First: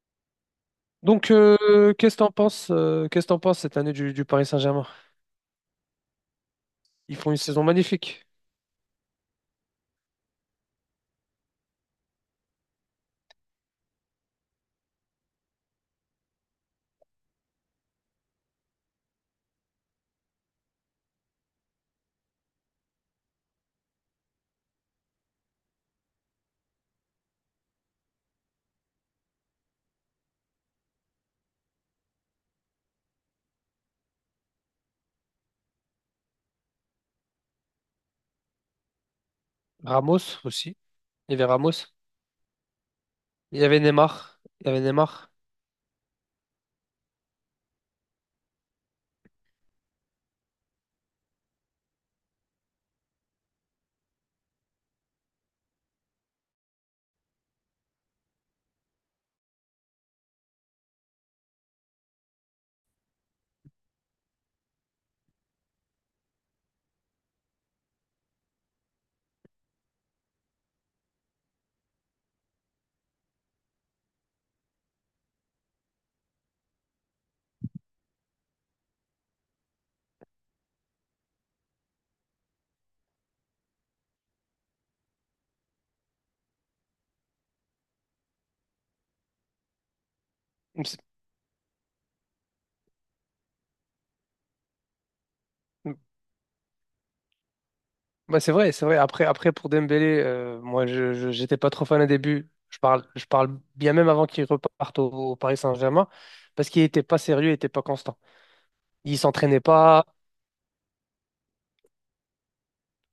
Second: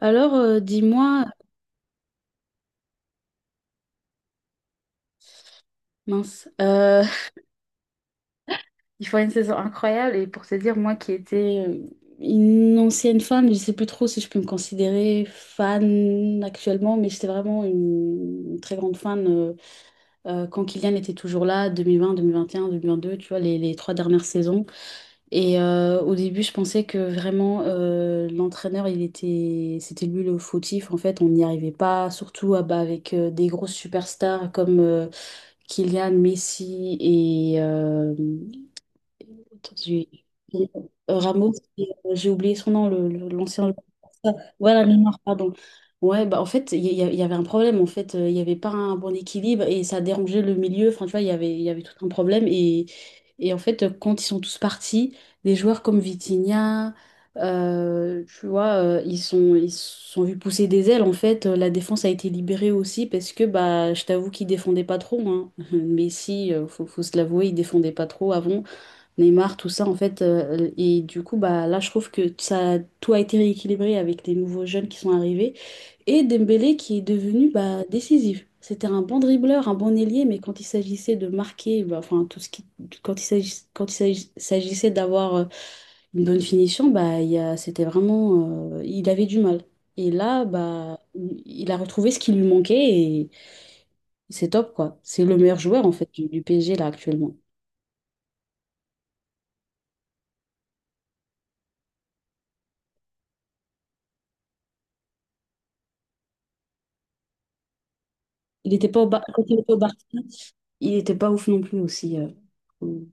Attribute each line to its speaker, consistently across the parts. Speaker 1: Alors, dis-moi,
Speaker 2: Donc, qu'est-ce que t'en penses cette année du Paris Saint-Germain?
Speaker 1: mince,
Speaker 2: Ils font une saison magnifique.
Speaker 1: il faut une saison incroyable et pour te dire, moi qui étais une ancienne fan, je sais plus trop si je peux me considérer fan actuellement, mais j'étais vraiment une très grande fan quand Kylian était toujours là, 2020, 2021, 2022, tu vois, les trois dernières saisons. Et au début, je pensais que vraiment l'entraîneur, c'était lui le fautif. En fait, on n'y arrivait pas, surtout ah bah, avec des grosses superstars comme Kylian Messi et j'ai-
Speaker 2: Ramos
Speaker 1: j'ai-
Speaker 2: aussi. Il y avait
Speaker 1: Ramos,
Speaker 2: Ramos.
Speaker 1: et, j'ai oublié son nom,
Speaker 2: Il
Speaker 1: l'ancien
Speaker 2: y avait
Speaker 1: joueur.
Speaker 2: Neymar. Il y avait
Speaker 1: Voilà, Neymar,
Speaker 2: Neymar.
Speaker 1: pardon. Ouais, bah en fait, il y avait un problème. En fait, il n'y avait pas un bon équilibre et ça dérangeait le milieu. Enfin, tu vois, il y avait tout un problème. Et en fait, quand ils sont tous partis, des joueurs comme Vitinha, tu vois, ils se sont vus pousser des ailes. En fait, la défense a été libérée aussi parce que, bah, je t'avoue qu'ils défendaient pas trop. Hein. Messi, faut se l'avouer, il défendait pas trop avant. Neymar, tout ça, en fait. Et du coup, bah, là, je trouve que ça, tout a été rééquilibré avec les nouveaux jeunes qui sont arrivés. Et Dembélé qui est devenu bah, décisif. C'était un bon dribbleur, un bon ailier, mais quand il s'agissait de marquer, bah, enfin, quand il s'agissait, quand il s'agis- s'agissait d'avoir une bonne finition, bah, c'était vraiment, il avait du mal. Et là, bah,
Speaker 2: C'est
Speaker 1: il a retrouvé ce qui lui manquait et c'est top, quoi. C'est le meilleur joueur, en fait, du PSG, là, actuellement.
Speaker 2: bah, c'est vrai, c'est vrai. Après, pour Dembélé, moi, j'étais pas trop fan au début. Je parle bien même avant qu'il reparte au Paris Saint-Germain parce qu'il était pas sérieux, il était pas constant.
Speaker 1: Il n'était pas au
Speaker 2: Il
Speaker 1: Bar- Quand il
Speaker 2: s'entraînait
Speaker 1: était au Barça,
Speaker 2: pas.
Speaker 1: il était pas ouf non plus aussi. euh,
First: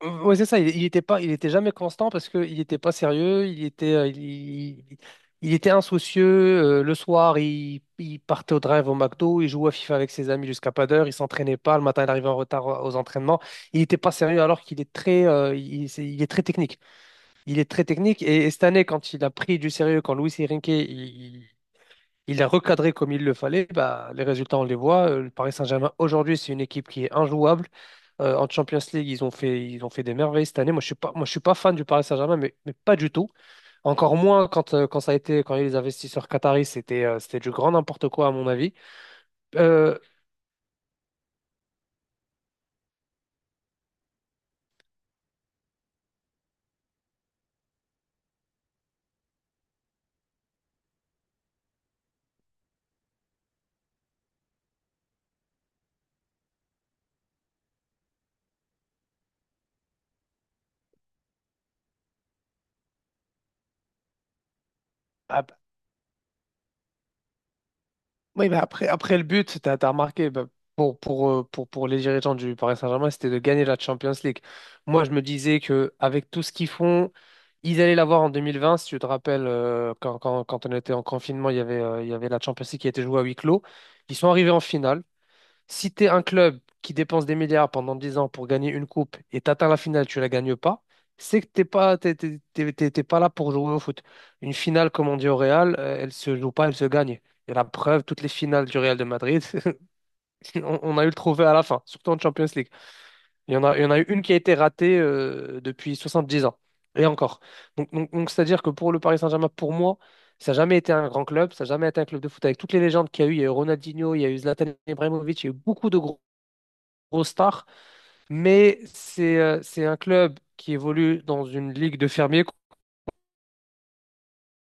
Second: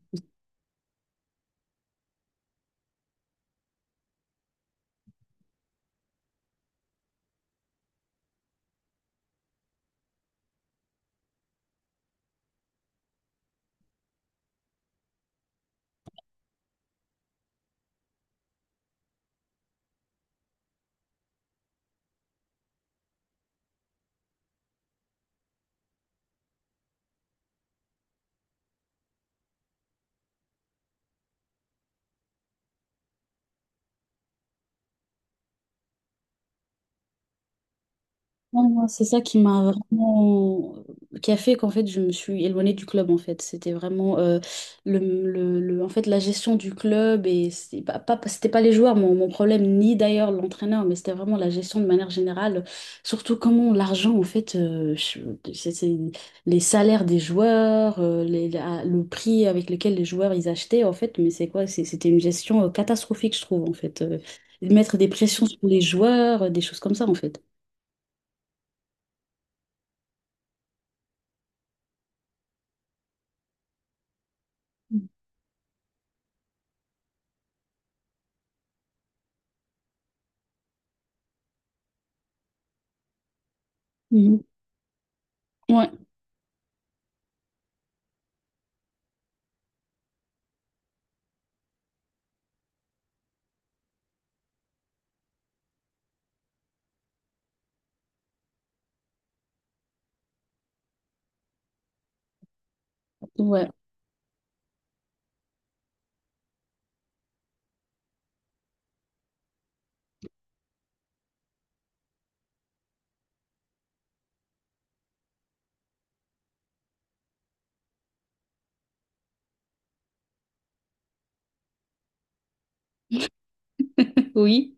Speaker 2: Mmh, ouais, c'est ça. Il était jamais constant parce qu'il n'était pas sérieux. Il- il était insoucieux. Le soir, il partait au drive au McDo. Il jouait à FIFA avec ses amis jusqu'à pas d'heure. Il s'entraînait pas. Le matin, il arrivait en retard aux entraînements. Il n'était pas sérieux alors qu'il est très technique. Il est très technique. Et cette année, quand il a pris du sérieux, quand Luis Enrique, il l'a recadré comme il le fallait, bah, les résultats, on les voit. Le Paris Saint-Germain aujourd'hui, c'est une équipe qui est injouable. En Champions League, ils ont fait des merveilles cette année. Moi, je suis pas fan du Paris Saint-Germain, mais pas du tout. Encore moins quand il y a eu les investisseurs qataris, c'était du grand n'importe quoi, à mon
Speaker 1: Non,
Speaker 2: avis.
Speaker 1: non, c'est ça qui m'a
Speaker 2: Euh,
Speaker 1: vraiment... qui a fait qu'en fait, je me suis éloignée du club, en fait. C'était vraiment le, en fait, la gestion du club, et c'était pas les joueurs, mon problème, ni d'ailleurs l'entraîneur, mais c'était vraiment la gestion de manière générale. Surtout comment l'argent, en fait, c'est les salaires des joueurs, le prix avec lequel les joueurs, ils achetaient, en fait, mais c'est quoi? C'était une gestion catastrophique, je trouve, en fait. Mettre des
Speaker 2: ah,
Speaker 1: pressions sur
Speaker 2: bah,
Speaker 1: les joueurs, des choses comme ça, en fait.
Speaker 2: oui, mais après le but, tu as remarqué, bah, pour les dirigeants du Paris Saint-Germain, c'était de gagner la Champions League. Moi, je me disais que avec tout ce qu'ils font, ils allaient l'avoir en 2020. Si tu te rappelles, quand on était en confinement, il y avait la Champions League qui était jouée à huis clos. Ils sont
Speaker 1: Mhm.
Speaker 2: arrivés en finale.
Speaker 1: Ouais,
Speaker 2: Si tu es un club qui dépense des milliards pendant 10 ans pour gagner une coupe et t'atteins la finale, tu la gagnes pas, c'est que t'es pas, t'es, t'es- t'es- t'es- t'es pas là pour jouer au foot. Une finale, comme on dit au Real, elle se joue pas, elle se gagne. Et la preuve, toutes les finales du Real de Madrid, on a eu le trophée à la fin, surtout en Champions League. Il y en
Speaker 1: ouais,
Speaker 2: a, il y en a eu une qui a été ratée depuis 10 ans. Et encore. Donc, c'est-à-dire que pour le Paris Saint-Germain, pour moi, ça n'a jamais été un grand club, ça n'a jamais été un club de foot avec toutes les légendes qu'il y a eu. Il y a eu Ronaldinho, il y a eu Zlatan Ibrahimovic, il y a eu beaucoup de grosse star, mais c'est un club qui évolue dans une ligue de fermiers,
Speaker 1: oui.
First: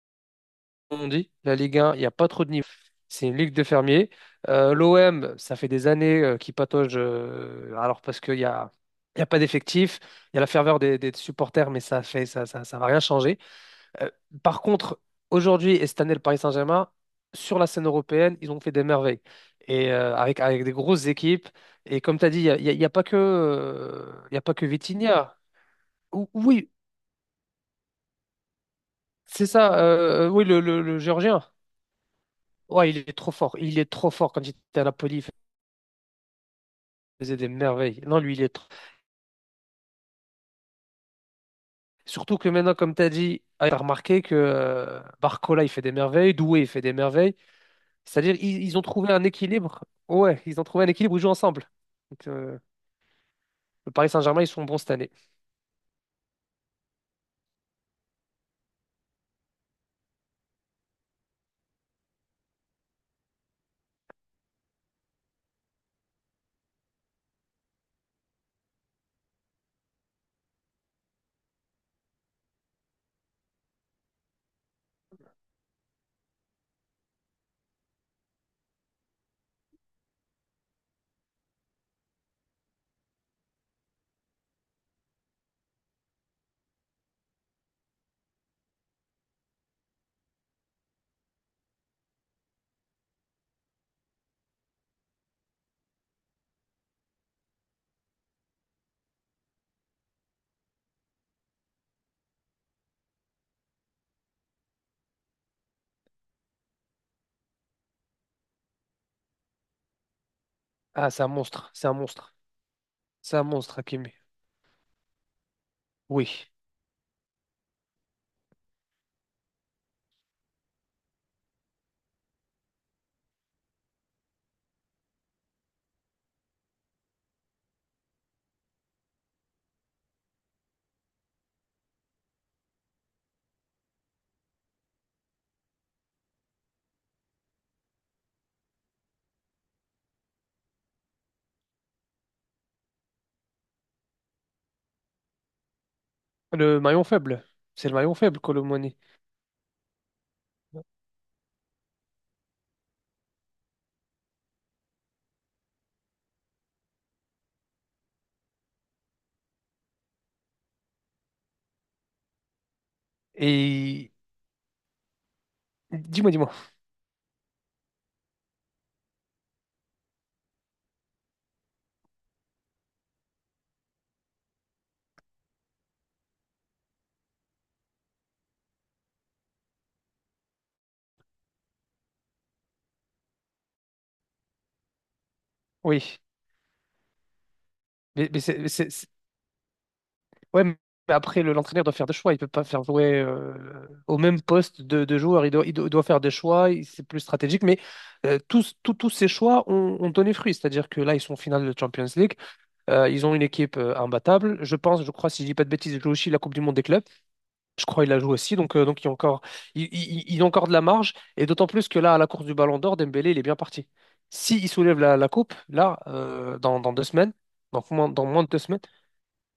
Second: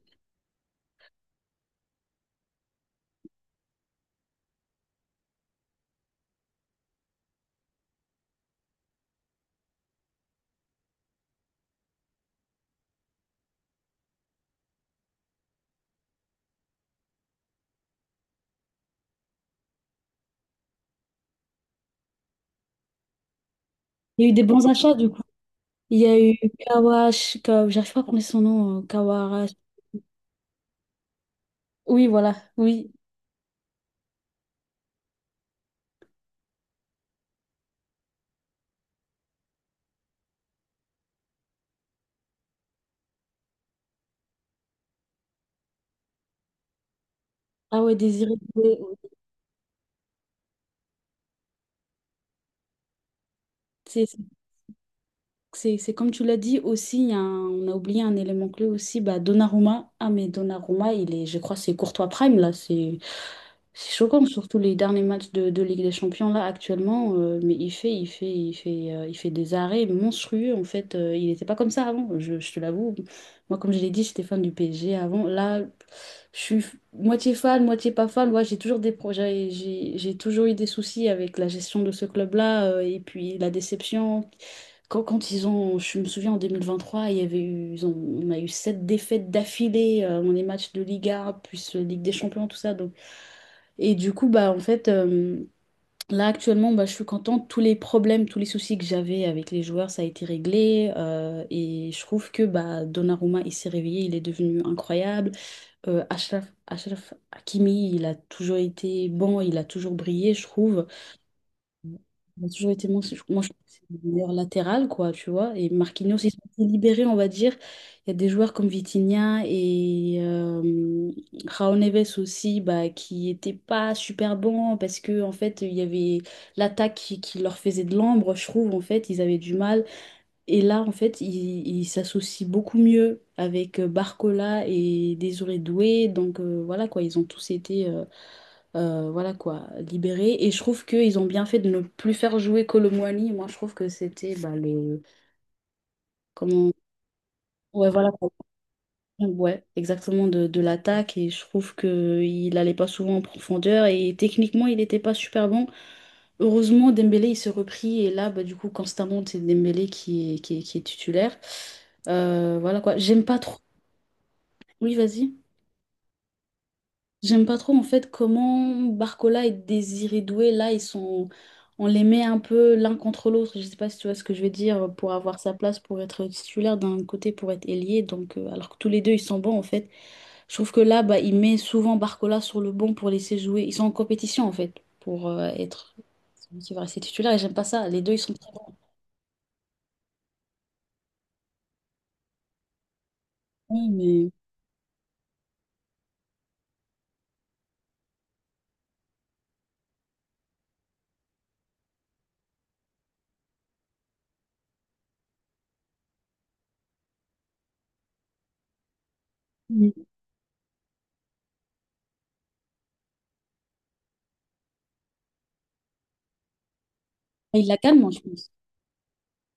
Speaker 2: comme on dit. La Ligue 1, il n'y a pas trop de niveau. C'est une ligue de fermiers. L'OM, ça fait des années qu'il patauge, alors parce qu'il y a pas d'effectif, il y a la ferveur des supporters, mais ça fait ça, ça, ça va rien changer. Euh, par contre, aujourd'hui et cette année, le Paris Saint-Germain, sur la scène européenne, ils ont fait des merveilles. Et avec des grosses équipes. Et comme tu as dit, il n'y a, il y a- il y a pas que,
Speaker 1: Il y a eu
Speaker 2: il y a
Speaker 1: des
Speaker 2: pas que
Speaker 1: bons achats du coup.
Speaker 2: Vitinha.
Speaker 1: Il y a eu
Speaker 2: Oui,
Speaker 1: Kawash, j'arrive pas à prononcer son nom,
Speaker 2: c'est
Speaker 1: Kawarash.
Speaker 2: ça. Oui, le Géorgien.
Speaker 1: Oui, voilà,
Speaker 2: Ouais,
Speaker 1: oui.
Speaker 2: il est trop fort. Il est trop fort quand il était à Napoli. Il faisait des merveilles. Non, lui, il est trop. Surtout que maintenant, comme tu as dit, tu as remarqué que Barcola, il fait des merveilles, Doué, il fait des merveilles.
Speaker 1: Ah ouais, Désiré
Speaker 2: C'est-à-dire, ils
Speaker 1: Doué.
Speaker 2: ont trouvé un équilibre. Ouais, ils ont trouvé un équilibre, où ils jouent ensemble. Donc, le Paris Saint-Germain, ils sont bons cette année.
Speaker 1: C'est comme tu l'as dit aussi, il y a un- on a oublié un élément clé aussi, bah, Donnarumma. Ah mais Donnarumma, il est, je crois, c'est Courtois Prime là, c'est choquant, surtout les derniers matchs de Ligue des Champions là actuellement, mais il fait des arrêts monstrueux en fait. Il n'était pas comme ça avant, je te l'avoue. Moi, comme je l'ai dit, j'étais fan du PSG avant. Là, moitié fan, moitié pas fan. Moi, j'ai toujours des projets, j'ai toujours eu des soucis avec la gestion de ce club-là, et puis la déception. Je me souviens en 2023, il y avait eu, ils ont, on a eu sept défaites d'affilée, dans les matchs de Liga, plus Ligue des Champions, tout ça. Donc. Et du coup, bah, en fait, là actuellement, bah, je suis contente. Tous les problèmes, tous les soucis que j'avais avec les joueurs, ça a été réglé. Et je trouve que bah, Donnarumma, il s'est réveillé, il est devenu incroyable. Achraf Hakimi, il a toujours été bon, il a toujours brillé, je trouve.
Speaker 2: Ah, c'est un monstre, c'est un monstre.
Speaker 1: Il a toujours été mon,
Speaker 2: C'est
Speaker 1: moi
Speaker 2: un
Speaker 1: je trouve que
Speaker 2: monstre,
Speaker 1: c'est le
Speaker 2: Hakimi.
Speaker 1: meilleur latéral, quoi, tu vois. Et Marquinhos,
Speaker 2: Oui.
Speaker 1: ils ont été libérés, on va dire. Il y a des joueurs comme Vitinha et Raul Neves aussi, bah, qui n'étaient pas super bons parce que en fait, il y avait l'attaque qui leur faisait de l'ombre, je trouve, en fait, ils avaient du mal. Et là, en fait, ils s'associent beaucoup mieux avec Barcola et Désiré Doué. Donc voilà, quoi, ils ont tous été. Voilà quoi, libéré. Et je trouve qu'ils ont bien fait de ne plus faire jouer Colomwani. Moi, je trouve que c'était bah, le. Comment.
Speaker 2: Le maillon faible. C'est
Speaker 1: Ouais,
Speaker 2: le
Speaker 1: voilà,
Speaker 2: maillon
Speaker 1: quoi.
Speaker 2: faible, Colomoni.
Speaker 1: Ouais, exactement, de l'attaque. Et je trouve qu'il allait pas souvent en profondeur. Et techniquement, il n'était pas super bon. Heureusement, Dembélé, il s'est repris. Et là, bah, du coup, constamment, c'est Dembélé qui est titulaire. Voilà quoi. J'aime pas trop.
Speaker 2: Et
Speaker 1: Oui, vas-y.
Speaker 2: dis-moi, dis-moi.
Speaker 1: J'aime pas trop en fait comment Barcola et Désiré Doué, là, ils sont... on les met un peu l'un contre l'autre. Je sais pas si tu vois ce que je veux dire, pour avoir sa place, pour être titulaire d'un côté, pour être ailier. Donc, alors que tous les deux, ils sont bons en fait. Je trouve que là, bah, il met souvent Barcola sur le banc pour laisser jouer. Ils sont en compétition en fait, pour être
Speaker 2: Oui.
Speaker 1: celui qui va rester titulaire. Et j'aime pas ça. Les deux, ils
Speaker 2: Mais,
Speaker 1: sont
Speaker 2: mais
Speaker 1: très bons,
Speaker 2: c'est- ouais, mais après, l'entraîneur doit faire des choix. Il peut pas faire jouer au
Speaker 1: mais.
Speaker 2: même poste de joueurs. Il doit faire des choix. C'est plus stratégique. Mais tous ces choix ont donné fruit. C'est-à-dire que là, ils sont en finale de Champions League. Ils ont une équipe imbattable. Je pense, je crois, si je dis pas de bêtises, ils jouent aussi la Coupe du Monde des clubs. Je crois qu'il la joue aussi. Donc, il y a encore,
Speaker 1: Mm.
Speaker 2: il a encore de la marge. Et d'autant plus que là, à la course du Ballon d'Or, Dembélé, il est bien parti. Si il soulève la, la coupe, là, dans 2 semaines,
Speaker 1: Il la
Speaker 2: donc
Speaker 1: calme, moi, je
Speaker 2: dans moins de
Speaker 1: pense.
Speaker 2: 2 semaines,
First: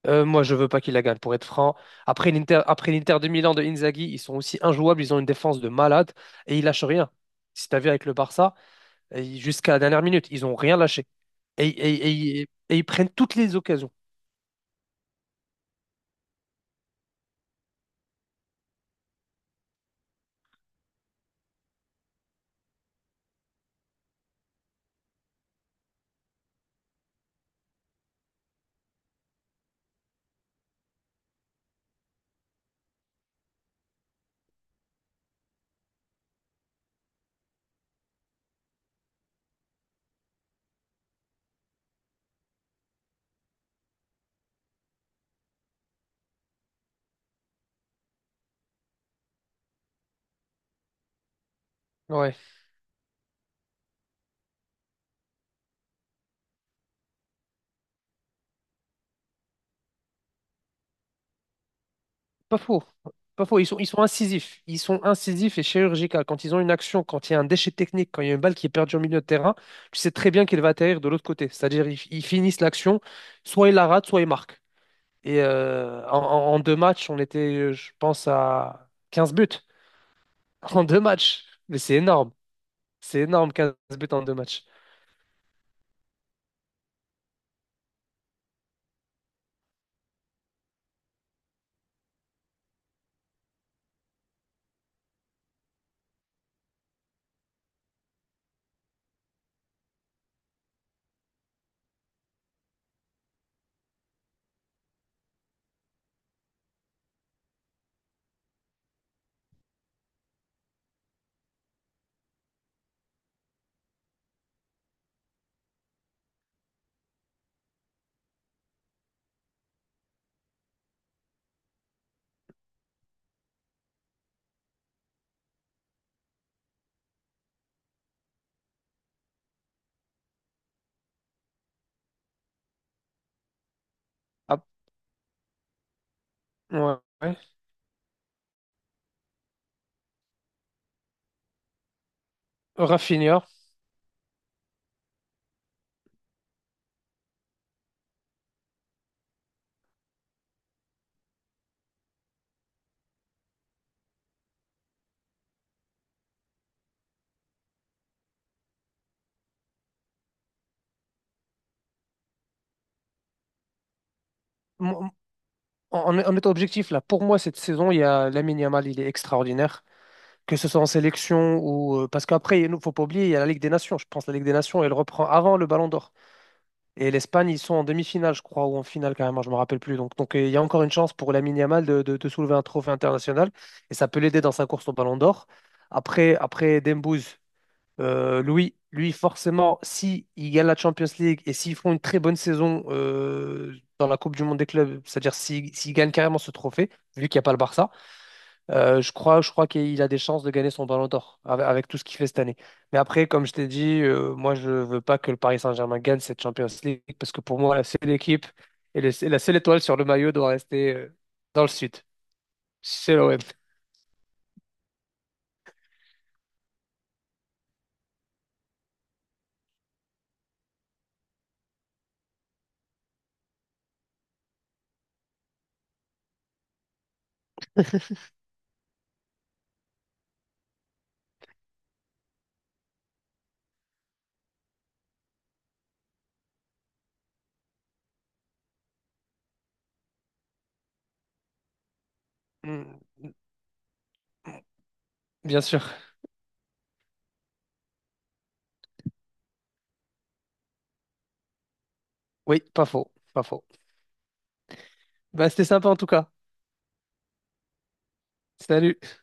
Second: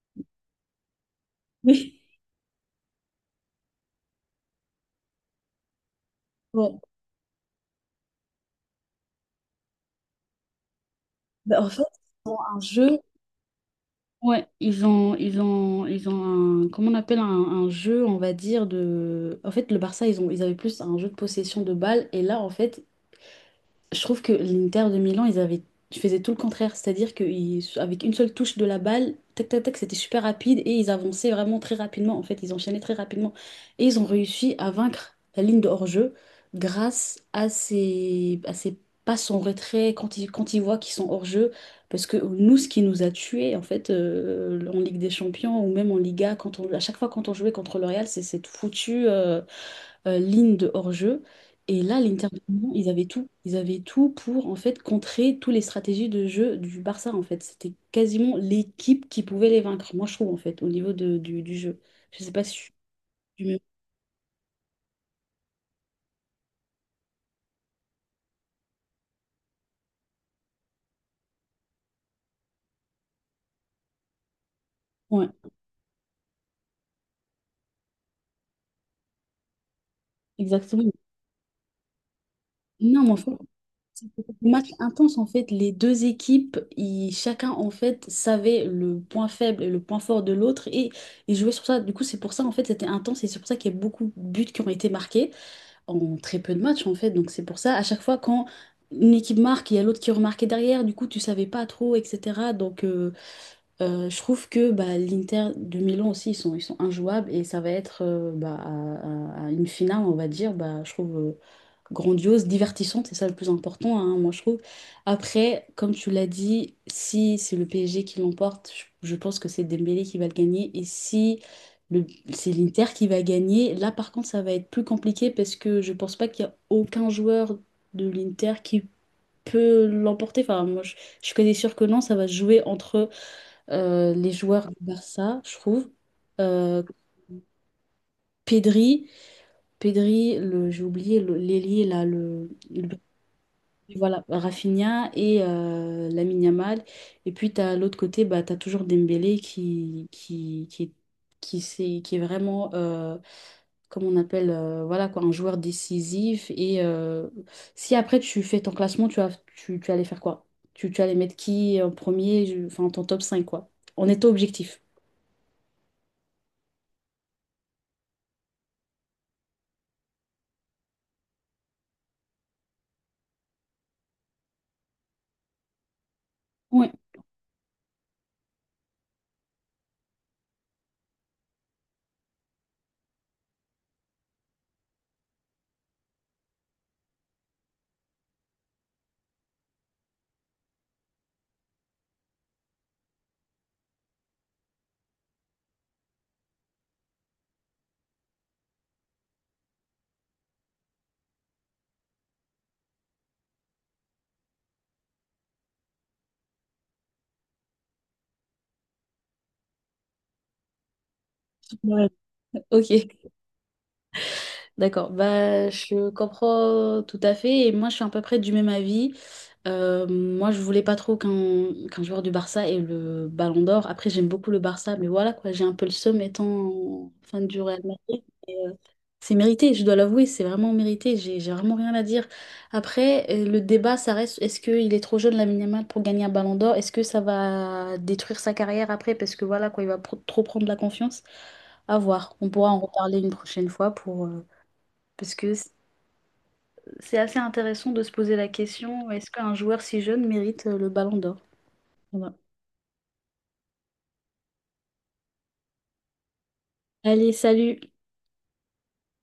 Speaker 2: moi, je veux pas qu'il la gagne, pour être franc. Après l'Inter de Milan de Inzaghi, ils sont aussi injouables, ils ont une défense de malade et
Speaker 1: Oui.
Speaker 2: ils
Speaker 1: Ouais.
Speaker 2: lâchent rien. Si t'as vu avec le Barça, jusqu'à la dernière minute, ils ont rien lâché.
Speaker 1: Bah,
Speaker 2: Et,
Speaker 1: en fait,
Speaker 2: et- et- et-
Speaker 1: un
Speaker 2: et ils
Speaker 1: jeu.
Speaker 2: prennent toutes les occasions.
Speaker 1: Ouais, ils ont un, comment on appelle un, jeu, on va dire, de... En fait, le Barça, ils avaient plus un jeu de possession de balle. Et là, en fait, je trouve que l'Inter de Milan, ils faisaient tout le contraire, c'est-à-dire qu'avec une seule touche de la balle, tac tac tac, c'était super rapide et ils avançaient vraiment très rapidement. En fait, ils enchaînaient très rapidement et ils ont réussi à vaincre la ligne de hors-jeu grâce à ces passes en retrait quand ils voient qu'ils sont hors-jeu. Parce que nous, ce qui nous a tués, en fait, en Ligue des Champions ou même en Liga, à chaque fois quand on jouait contre le Real, c'est cette foutue ligne de hors-jeu. Et là, les
Speaker 2: Ouais,
Speaker 1: intervenants, ils avaient tout. Ils avaient tout pour, en fait, contrer toutes les stratégies de jeu du Barça, en fait. C'était quasiment l'équipe qui pouvait les vaincre, moi, je trouve, en fait, au niveau du jeu. Je sais pas
Speaker 2: pas
Speaker 1: si
Speaker 2: faux.
Speaker 1: tu
Speaker 2: Pas
Speaker 1: me...
Speaker 2: faux, ils sont incisifs. Ils sont incisifs et chirurgicaux. Quand ils ont une action, quand il y a un déchet technique, quand il y a une balle qui est perdue au milieu de terrain, tu sais très bien qu'il va atterrir de l'autre côté. C'est-à-dire, ils finissent l'action, soit ils la ratent, soit ils marquent.
Speaker 1: Ouais,
Speaker 2: Et en deux matchs, on était, je pense, à 15 buts en
Speaker 1: exactement.
Speaker 2: deux matchs. Mais c'est énorme.
Speaker 1: Non, mais en
Speaker 2: C'est
Speaker 1: fait,
Speaker 2: énorme, 15 buts en
Speaker 1: c'était
Speaker 2: deux
Speaker 1: un
Speaker 2: matchs.
Speaker 1: match intense, en fait. Les deux équipes, chacun, en fait, savait le point faible et le point fort de l'autre et ils jouaient sur ça. Du coup, c'est pour ça, en fait, c'était intense et c'est pour ça qu'il y a beaucoup de buts qui ont été marqués. En très peu de matchs en fait. Donc c'est pour ça, à chaque fois quand une équipe marque, il y a l'autre qui remarquait derrière, du coup tu savais pas trop, etc. Donc je trouve que bah, l'Inter de Milan aussi, ils sont injouables et ça va être bah, à une finale, on va dire, bah, je trouve grandiose, divertissante, c'est ça le plus important, hein, moi je trouve. Après, comme tu l'as dit, si c'est le PSG qui l'emporte, je pense que c'est Dembélé qui va le gagner. Et si le, c'est l'Inter qui va gagner, là par contre ça va être plus compliqué parce que je pense pas qu'il y a aucun joueur de l'Inter qui peut l'emporter. Enfin, moi je suis quasi sûre que non, ça va se jouer entre les
Speaker 2: Ah,
Speaker 1: joueurs du Barça, je trouve. Euh,
Speaker 2: ouais, ouais.
Speaker 1: Pedri, Pedri, j'ai oublié l'ailier là, le
Speaker 2: Rafinha.
Speaker 1: voilà, Rafinha et Lamine Yamal. Et puis, tu as l'autre côté, bah, tu as toujours Dembélé qui est vraiment, comme on appelle, voilà, quoi, un joueur décisif. Et si après tu fais ton classement, tu allais faire quoi? Tu allais mettre qui en premier, enfin ton top 5 quoi. On est objectif.
Speaker 2: Mon- en étant objectif, là, pour moi, cette saison, il y a Lamine Yamal, il est extraordinaire. Que ce soit en sélection ou. Parce qu'après, il ne faut pas oublier, il y a la Ligue des Nations. Je pense que la Ligue des Nations, elle reprend avant le Ballon d'Or.
Speaker 1: Ouais.
Speaker 2: Et l'Espagne, ils sont en demi-finale, je crois, ou en finale carrément, je ne me rappelle plus. Donc, il y a encore une chance pour Lamine Yamal de soulever un trophée international et ça peut l'aider dans sa course au Ballon d'Or. Après, Dembouz, lui, forcément, si il gagne la Champions League et s'ils font une très bonne saison dans la Coupe du Monde des clubs, c'est-à-dire s'il gagne carrément ce trophée, vu qu'il n'y a pas le Barça, je crois qu'il a des chances de gagner son Ballon d'Or avec tout ce qu'il fait cette année. Mais après, comme je t'ai dit, moi, je veux pas que le Paris Saint-Germain gagne cette Champions League parce que pour moi, la seule équipe et la seule étoile sur le maillot doit rester dans le sud.
Speaker 1: Ouais. Ok.
Speaker 2: C'est l'OM.
Speaker 1: D'accord, bah, je comprends tout à fait et moi je suis à peu près du même avis. Moi je voulais pas trop qu'un joueur du Barça ait le Ballon d'Or. Après j'aime beaucoup le Barça, mais voilà quoi, j'ai un peu le seum étant fan du Real Madrid. Et, c'est mérité, je dois l'avouer, c'est vraiment mérité, j'ai vraiment rien à dire. Après le débat ça reste, est-ce qu'il est trop jeune Lamine Yamal pour gagner un Ballon d'Or? Est-ce que ça va détruire sa carrière après parce que voilà quoi, il va trop prendre la confiance? À voir, on pourra en
Speaker 2: Mm,
Speaker 1: reparler une prochaine fois pour... parce que
Speaker 2: bien sûr.
Speaker 1: c'est assez intéressant de se poser la question, est-ce qu'un joueur si jeune mérite le ballon d'or? Voilà.
Speaker 2: Oui, pas faux, pas faux. Bah, c'était sympa en tout cas.
Speaker 1: Allez, salut!
Speaker 2: Salut.